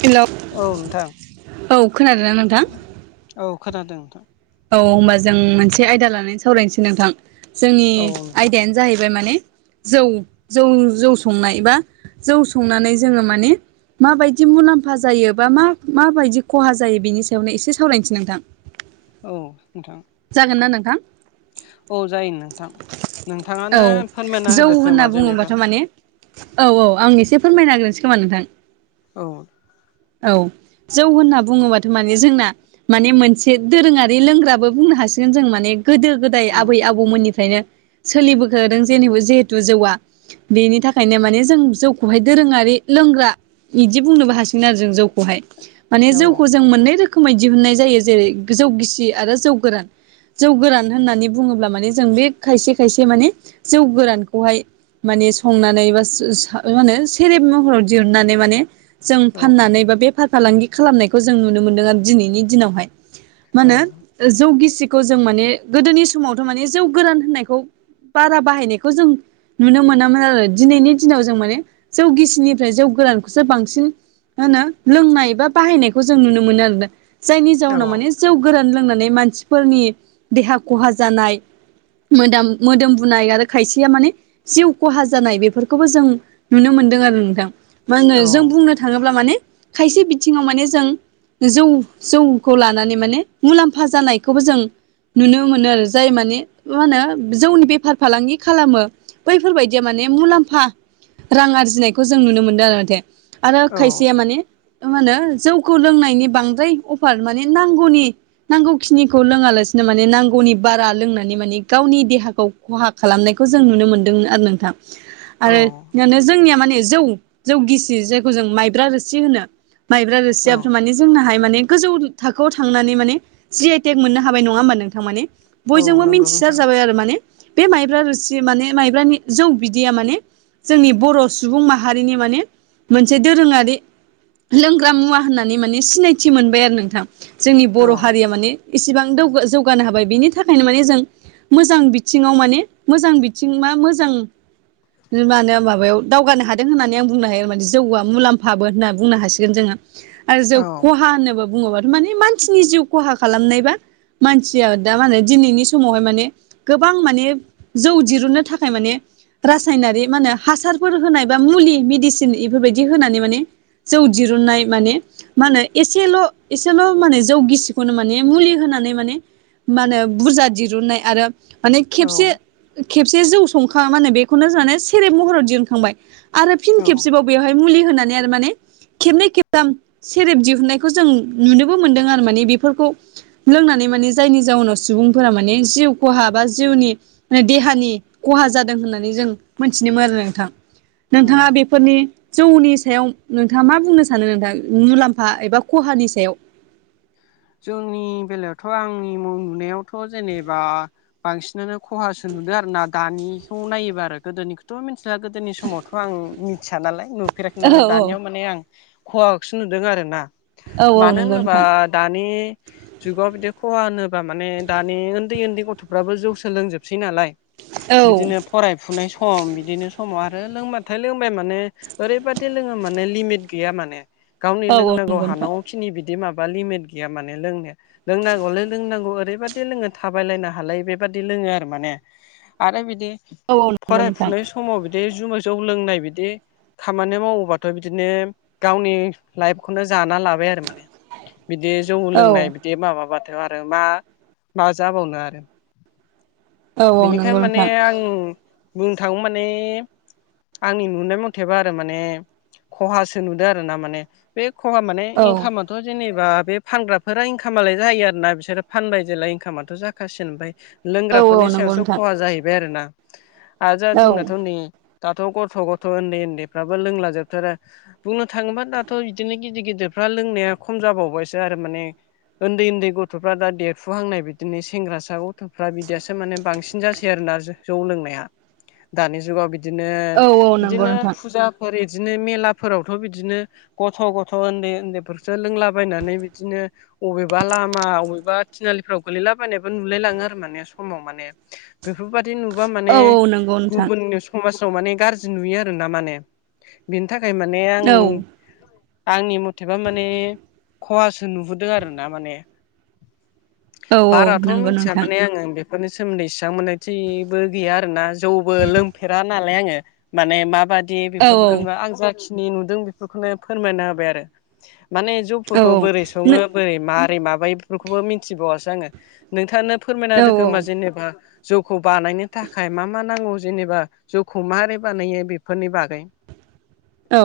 हेल' औ नोंथां नोंथां औ खोनादों नोंथां औ होनबा जों मोनसे आयदा लानानै सावरायनोसै नोंथां जोंनि औ आयदायानो जाहैबाय माने जौ जौ जौ संनाय बा जौ संनानै जोङो माने माबायदि मुलाम्फा जायो बा मा माबायदि खहा जायो बेनि सायावनो एसे सावरायनोसै नोंथां औ नोंथां जागोन ना नोंथां औ जायो नोंथां औ नोंथाङानो फोरमायना जौ होदो होनना खोमा जेनेबा बुङोबाथ' माने औ औ आं एसे फोरमायना हग्रोसै खोमा नोंथां। औ औ जौ होनना बुङोबाथ' माने जोंना माने मोनसे दोरोङारि लोंग्राबो बुंनो हासिगोन जों माने गोदो गोदाय आबै औ आबौमोननिफ्रायनो सोलिबोखादों जेनेब जिहेथु जौआ बेनि थाखायनो माने जों जौखौहाय दोरोङारि लोंग्रा बिदि बुंनोबो हासो जों जौखौहाय माने जों जों मोननै रोखोमै दिहुननाय जायो जेरै जौ गिसि आरो जौ गोरान जौ गोरान होननानै बुङोब्ला माने जों बे खायसे खायसे माने जौ गोरानखौहाय माने संनानै बा मा होनो सेरेब महराव दिहुननानै माने जों औ फाननानै बा बेफार फालांगि खालामनायखौ जों नुनो मोनदों आरो दिनैनि दिनावहाय मा औ होनो ओ जौ गिसिखौ जों माने गोदोनि समावथ' माने जौ गोरान होननायखौ बारा बाहायनायखौ जों नुनो मोनामोन आरो दिनैनि दिनाव जों माने जौ गिसिनिफ्राय जौ गोरानखौसो बांसिन होनो लोंनाय बा बाहायनायखौ जों नुनो मोनो आरोना जायनि जाउनाव माने खासेयाव गोरान लोंनानै मानसिफोरनि देहा खहा जानाय मोदोम मोदोम बुनाय आरो खायसेया माने जिउ खहा जानाय बेफोरखौबो जों नुनो मोनदों आरो नोंथां मा होनो जों बुंनो थाखाय थाङोब्ला माने खायसे बिथिङाव माने जों जौ जौखौ लानानै माने मुलाम्फा जानायखौबो जों नुनो मोनो आरो जाय माने मा होनो जौनि बेफार फालांगि खालामो बैफोरबायदिया माने मुलाम्फा रां आरजिनायखौ जों नुनो मोनदों आरो माथे आरो औ खायसेया माने मा होनो जौखौ लोंनायनि बांद्राय अफार माने नांगौनि नांगौखिनिखौ लोङालासिनो माने नांगौनि बारा लोंनानै माने गावनि देहाखौ खहा खालामनायखौ जों नुनो मोन्दोंमोन आरो नोंथां आरो जोंनिया माने जौ जौ गिसि जों जों मायब्रा रोसि होनो मायब्रा औ रोसियाबो माने जोंनाहाय माने गोजौ थाखोआव थांनानै माने जि आइ टेक मोननो हाबाय नङा होमबा नोंथां माने औ बयजोंबो नंगौ मिथिसार नोंथां जाबाय आरो माने बे माइब्रा रुसि माने माइब्रानि जौ बिदिया माने जोंनि बर' सुबुं माहारिनि माने मोनसे दोरोङारि लोंग्रा मुवा होननानै माने सिनायथि मोनबाय आरो नोंथां जोंनि औ बर' हारिया माने इसेबां जौगानो हाबाय बिनि थाखायनो माने जों मोजां बिथिङाव माने मोजां बिथिं मा मोजां बि मान होन माबायाव दावगानो हादों होननानै आं बुंनो हायो मोनसे जौ मुलाम्फोबो होनना बुंनो हासिगोन जोङो आरो जौ औ खहा होनोबा बुङोबा माने मानसिनि जिउ खहा खालामनायबा मानसिया दा माने दिनैनि समावहाय माने गोबां माने जौ दिरुननो थाखाय माने रासायनारि मान होने हासारफोर होनाय बा मुलि मेडिसिन बेफोरबायदि होनानै माने जों दिरुननाय माने मा होनो एसेल' एसेल' माने जौगिसिखौनो माने मुलि होनानै माने मा होनो बुरजा दिरुननाय आरो माने औ खेबसे खेबसे जौ संखा मा होनो बेखौनो जोंने सेरेब महराव दिुनखांबाय आरो फिन औ खेबसेबाव बेवहाय मुलि होनानै आरो माने खेबनै खेबथाम सेरेब दिहुनायखौ जों नुनोबो मोनदों आरो माने बेफोरखौ लोंनानै माने जायनि जाउनाव सुबुंफोरा माने जिउ खहा बा जिउनि देहानि खहा जादों होननानै जों मोनथिनोमोन आरो नोंथां औ नोंथाङा बे फोरनि जौनि सायाव नोंथाङा मा बुंनो सानो नोंथाङा मुलाम्फा एबा खहानि सायाव जोंनि बेलायावथ' आंनि नुनायावथ' जेनेबा बांसिनानो खहासो नुदो आरो ना दानिखौ नायोबा आरो गोदोनि थ मिन्थिला गोदोनि समावथ आं मिथिया नालाय नुफेराखै औ नालाय औ दानियाव माने आं खहाखौसो नुदों आरो ना औ औ मानो नंगौ होनोबा नोंथां दानि जुगाव बिदि खहा होनोब्ला माने दानि उन्दै उन्दै गथ'फ्राबो जौ सोलोंजोबसै नालाय औ बिदिनो फरायफुनाय सम बिदिनो समाव आरो लोंबाथाय लोंबाय माने ओरैबादि लोङो माने लिमिट गैया माने गावनि औ औ लोंनांगौ नंगौ नोंथां हानांगौखिनि बिदि माबा लिमिट गैया माने लोंनाया लोंनांगौलै लोंनांगौ ओरैबायदि लोङो थाबायलायनो हालायै बेबादि लोङो आरो माने आरो बिदि औ औ नंगौ नोंथां फरायफुनाय समाव बिदि जुमाय जौ लोंनाय बिदि खामानि मावोबाथ बिदिनो गावनि लाइफखौनो जाना लाबाय आरो माने बिदि जौ औ लोंनाय बिदि माबाबाथ आरो मा मा जाबावनो आरो औ औ नंगौ बेनिखायनो माने नोंथां आं बुंनो थाङो माने आंनि नुनाय मथेबा आरो माने खहासो नुदों आरो ना माने बे खहा माने औ इनकामथ जेनेबा बे फानग्राफोरा इनकामालाय जायो आरो ना बिसोरो फानबाय जेला इनकामाथ जाखासिनो ओमफ्राय औ औ लोंग्राफोरनि नंगौ सायावसो नोंथां खहा जाहैबाय आरोना आरो आरो दा औ जोंनाथ नै दाथ गथ' गथ' उन्दै उन्दैफ्राबो लोंला जोबथारो बुंनो थाङोबा दाथ बिदिनो गिदिर गिदिरफ्रा लोंनाया खम जाबावबायसो आरो माने उन्दै उन्दै गथ'फ्रा दा देरफुहांनाय बिदिनो सेंग्रासा ग थ'फ्रा बिदियासो माने बांसिन जासै आरोना जौ लोंनाया दानि जुगाव बि बिदिनो औ औ नंगौ बिदिनो नोंथां फुजा फोर बिदिनो मेलाफोरावथ बिदिनो गथ' गथ' उन्दै उन्दैफोरसो लोंलाबायनानै बिदिनो अबेबा लामा अबेबा थिनालिफ्राव गोलैलाबायनायबो नुलायलाङो आरो माने समाव माने बेफोरबायादि नुबा माने औ औ नंगौ नोंथां गुबुननि समाजाव माने गाज्रि नुयो आर ना माने बिनि थाखाय माने आं औ आंनि मथेबा माने खहासो नुहुरदों आरोना माने औ औ बाराथ नंगौ मिथिया नोंथां माने आङो बे फोरनि सोमोन्दै सिबां मोननाय थबो गैया आरोना जौबो लोंफेरा नालाय आङो माने माबादि औ बेफोरखौ दा आं जाखिनि नि नुदों बेफोरखौनो फोरमायना होबाय आरो माने जौफोरखौ बोरै सङो औ बोरै मारै माबायो बेफोरखौबो मिथिबावासै आङो नोंथांनो फोरमायना औ औ होदो औ खोमा जेनेबा जौखौ बानायनो थाखाय मा मा नांगौ जेनेबा जौखौ मारोरै बानायो बेफोरनि बागै औ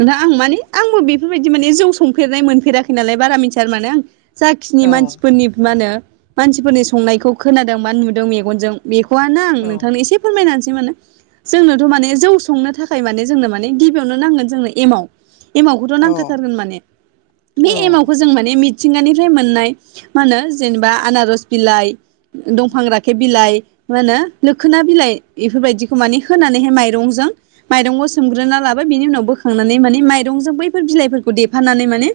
नोंथां आं माने आंबो बेफोरबायदि माने जौ संफेरनाय मोनफेराखै नालाय बारा मिथिया आरो माने आं जाखिनि औ मानसिफोरनि माहोनो मानसिफोरनि संनायखौ खोनादों बा नुदों मेगनजों बेखौनो आं औ नोंथांनो एसे फोरमायनानैसै माने जोंनोथ माने जौ संनो थाखाय माने जोंनो माने गिबियावनो नांगोन जोंनो एमाव एमावखौथ औ नांखाथारगोन माने बे औ एमावखौ जों माने मि थिंगानिफ्राय मोननाय मा होनो जेनेबा आनारस बिलाइ दंफां रा खेब बिलाइ मा होनो लोखोना बिलाइ बेफोरबायदिखौ माने होनानैहाय माइरंजों माइरंखौ सोमग्रोना लाबाय बिनि उनाव बोखांनानै माने माइरंजों बैफोर बिलाइफोरखौ देफानानै माने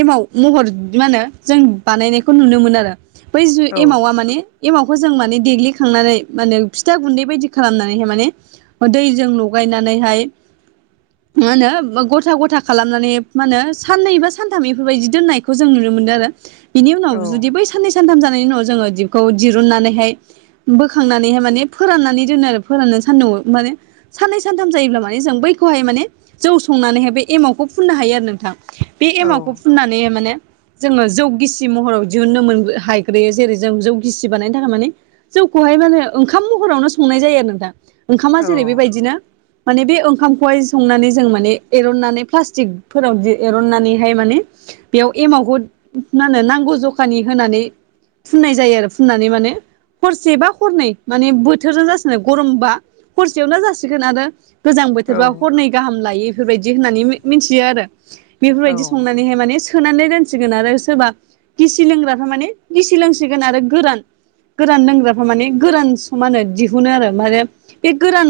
एमाव महर मा होनो जों बानायनायखौ नुनो मोनो आरो बैु जु औ एमावा माने एमावखौ जों माने देग्लिखांनानै माने फिथा गुन्दै बायदि खालामनानैहाय माने दैजों लगायनानैहाय मा होनो गथा गथा खालामनानै मा होनो साननै बा सानथाम बेफोरबायदि दोननायखौ जों नुनो मोनदों आरो बिनि औ उनाव जुदि बै साननै सानथाम जानायनि उनाव जोङो दिपखौ दिरुननानैहाय बोखांनानैहाय माने फोराननानै दोनो आरो फोराननानै सानदुंआव माने साननै सानथाम जायोब्ला माने जों बैखौहाय माने जौ संनानैहाय बे एमावखौ फुननो हायो आरो नोंथां बे औ एमावखौ फुननानै माने जोङो जौ गिसि महराव दिहुनो मोन हाग्रोयो जेरै जों जौ गिसि बानायनो थाखाय माने जौखौहाय माने ओंखाम महरावनो संनाय जायो आरो न दा ओंखामा जेरै बेबायदिनो माने बे ओंखामखौहाय संनानै जों माने एरननानै प्लास्टिकफोराव एरननानैहाय माने बेयाव एमावखौ मा होनो नांगौ जखानि होनानै फुननाय जायो आरो फुननानै माने हरसेबा हरनै माने बोथोरजों जासिगनो गरमबा हरसेयावनो जासिगोन आरो गोजां बोथोरबा औ हरनै गाहाम लायो बेफोरबायदि होननानै मिथियो आरो औ बेफोरबायदि संनानैहाय माने सोनानै दानसिगोन आरो सोरबा गिसि लोंग्रा थ माने गिसि लोंसिगोन आरो गोरान गोरान लोंग्राफ्रा माने गोरान समानो दिहुनो आरो माने बे गोरान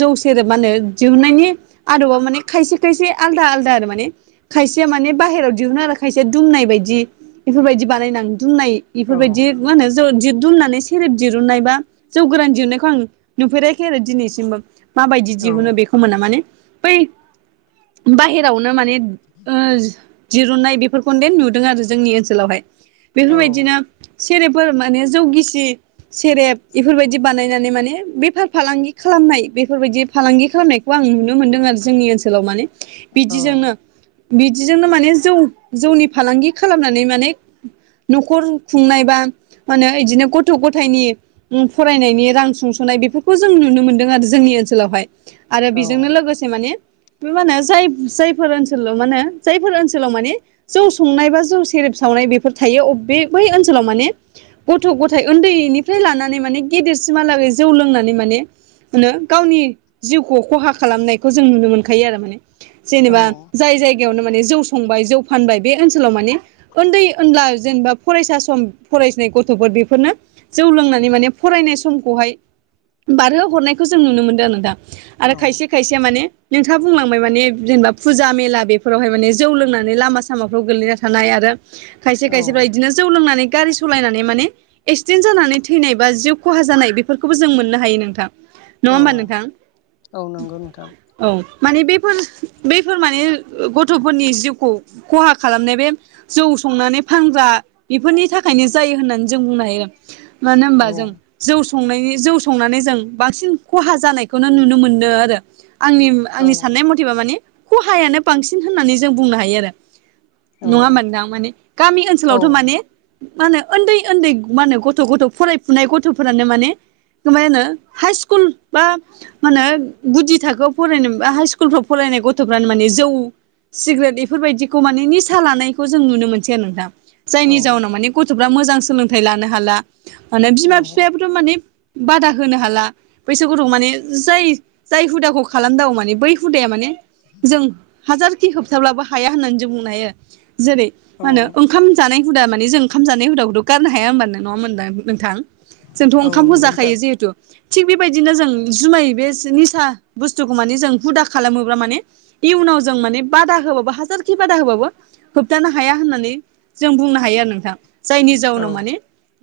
जौ मा होनो जहनायनि आदबाव माने खायसे खायसे आलदा आलदा आरो माने खायसेया माने बाहेरायाव दिहुनो आरो खायसेया दुमनाय बायदि बेफोरबायदि बानायनानै दुमनाय बेफोरबायदि मा होनो ज दुमनानै सेरेब दिरुननाय बा जौ गोरान दिहुननायखौ आं नुफेराखाखै आरो दिनैसिमबो माबायदि औ दिहुनो औ बेखौ मोना माने बै बाहेरावनो माने ओ [inaudible] दिरुननाय बेफोरखौनो नुदों आरो जोंनि ओनसोलावहाय औ बेफोरबायदिनो सेरेफोर माने जौगिसि सेरेप बेफोरबायदि बानायनानै माने बेफार फालांगि खालामनाय बेफोरबायदि फालांगि खालामनायखौ आं नुनो मोनदों आरो जोंनि ओनसोलाव माने औ बिदिजोंनो बिदिजोंनो माने जौ जौनि फालांगि खालामनानै माने न'खर खुंनाय बा मा होनो बिदिनो गथ' गथायनि फरायनायनि रां सुंस'नाय बेफोरखौ जों नुनो मोनदों आरो जोंनि ओनसोलावहाय आरो बेजोंनो औ लोगोसे माने बे मा होनो जाय जायफोर ओनसोलाव मा होनो जायफोर ओनसोलाव माने जों संनाय बा जों सेरेब सावनाय बेफोर थायो अबे बै ओनसोलाव माने गथ' गथाय उन्दैनिफ्राय लानानै माने गेदेरसिमहालागै जौ लोंनानै माने मो गावनि जिउखौ खहा खालामनायखौ जों नुनो मोनखायो आरो माने जेनेबा जाय जायगायावनो माने जौ संबाय जौ फानबाय बे ओनसोलाव माने उन्दै उनला जेनेबा फरायसा सम फरायसनाय गथ'फोर बेफोरनो जौ लोंनानै माने फरायनाय समखौहाय बारहो हरनायखौ जों नुनो मोनदों दा औ आरो खायसे खायसेया माने नोंथाङा बुंलांबाय माने जेनेबा फुजा मेला बेफोरावहाय माने जौ लोंनानै लामा सामाफ्राव गोल्लैना थानाय आरो खायसे खायसेफ्रा औ इदिनो जौ लोंनानै गारि सालायनानै माने एक्सिडेन्ट जानानै थैनाय बा जिउ खहा जानाय बेफोरखौबो जों मोननो हायो नोंथां नङा औ होमबा नोंथां औ नंगौ नोंथां औ माने बेफोर बफोर माने गथ'फोरनि जिउखौ खहा खालामनाय बे जौ संनानै फानग्रा बेफोरनि थाखायनो जायो होननानै जों बुंनो हायो मानो औ होनबा जों जौ संनायनि जौ संनानै जों बांसिन खहा जानायखौनो नुनो मोनदों आरो आंनि औ आंनि साननाय मथे बा माने खहायानो बांसिन होननानै जों बुंनो हायो आरो औ नङाामोनदां माने गामि औ ओनसोलावथ' माने मा होनो उन्दै उन्दै मा होनो गथ' गथ' फरायफुनाय गथ'फोरानो माने गोमायानो हाइ स्कुल बा मा होनो गुदि थाखोआव फरायनो बा हाइ स्कुलफ्राव फरायनाय गथ'फ्रानो माने जौ सिगारेट बेफोरबायदिखौ माने निसा लानायखौ जों नुनो मोनसै आरो नोंथां औ जायनि जाउनाव माने गथ'फ्रा मोजां सोलोंथाइ लानो हाला माने बिमा बिफाया थ' माने बादा होनो हाला बैसागुु माने जाय जाय हुदाखौ खालामदांग माने बै हुदाया माने जों हाजारखि होबथाब्लाबो हाया होननानै जों बुंनो हायो जेरै औ मा होनो ओंखाम जानाय हुदा मानिे जों ओंखाम जानाय हुदाखौथ' गारनो हाया होनोमबानो नङामोनदा नोंथां जोंथ' औ ओंखामखौ नंगौ नोंथां जाखायो जिहेथु थिग बेबायदिनो जों जुमाय बे निसा बुस्थुखौ माने जों हुदा खालामोब्ला माने इयुनाव जों माने बादा होबाबो हाजारखि बादा होबाबो होबथानो हाया होननानै जों बुंनो हायो आरो नोंथां जायनि औ जाउनाव माने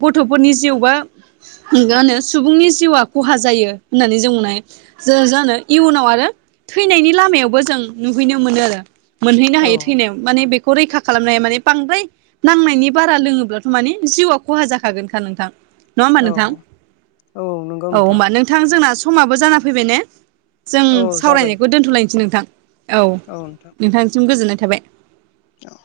गथ'फोरनि जिउ बा मा होनो सुबुंनि जिउआ खहा जायो होननानै जों बुंनो हायो जा जानो इयुनाव आरो थैनायनि लामायावबो जों नुहैनो मोनो आरो मोनहैनो औ हायो थैनायाव माने बेखौ रैखा खालामनाया माने बांद्राय नांनायनि बारा लोङोब्लाथ' माने जिउआ खहा जाखागोनखा नोंथां नङा होमबा औ नोंथां औ नों औ होमबा नोंथां जोंना समाबो जाना फैबाय ने जों औ जाबाय सावरायनायखौ दोन्थ'लायनोसै नोंथां औ औ नोंथांनिसिम गोजोननाय थाबाय औ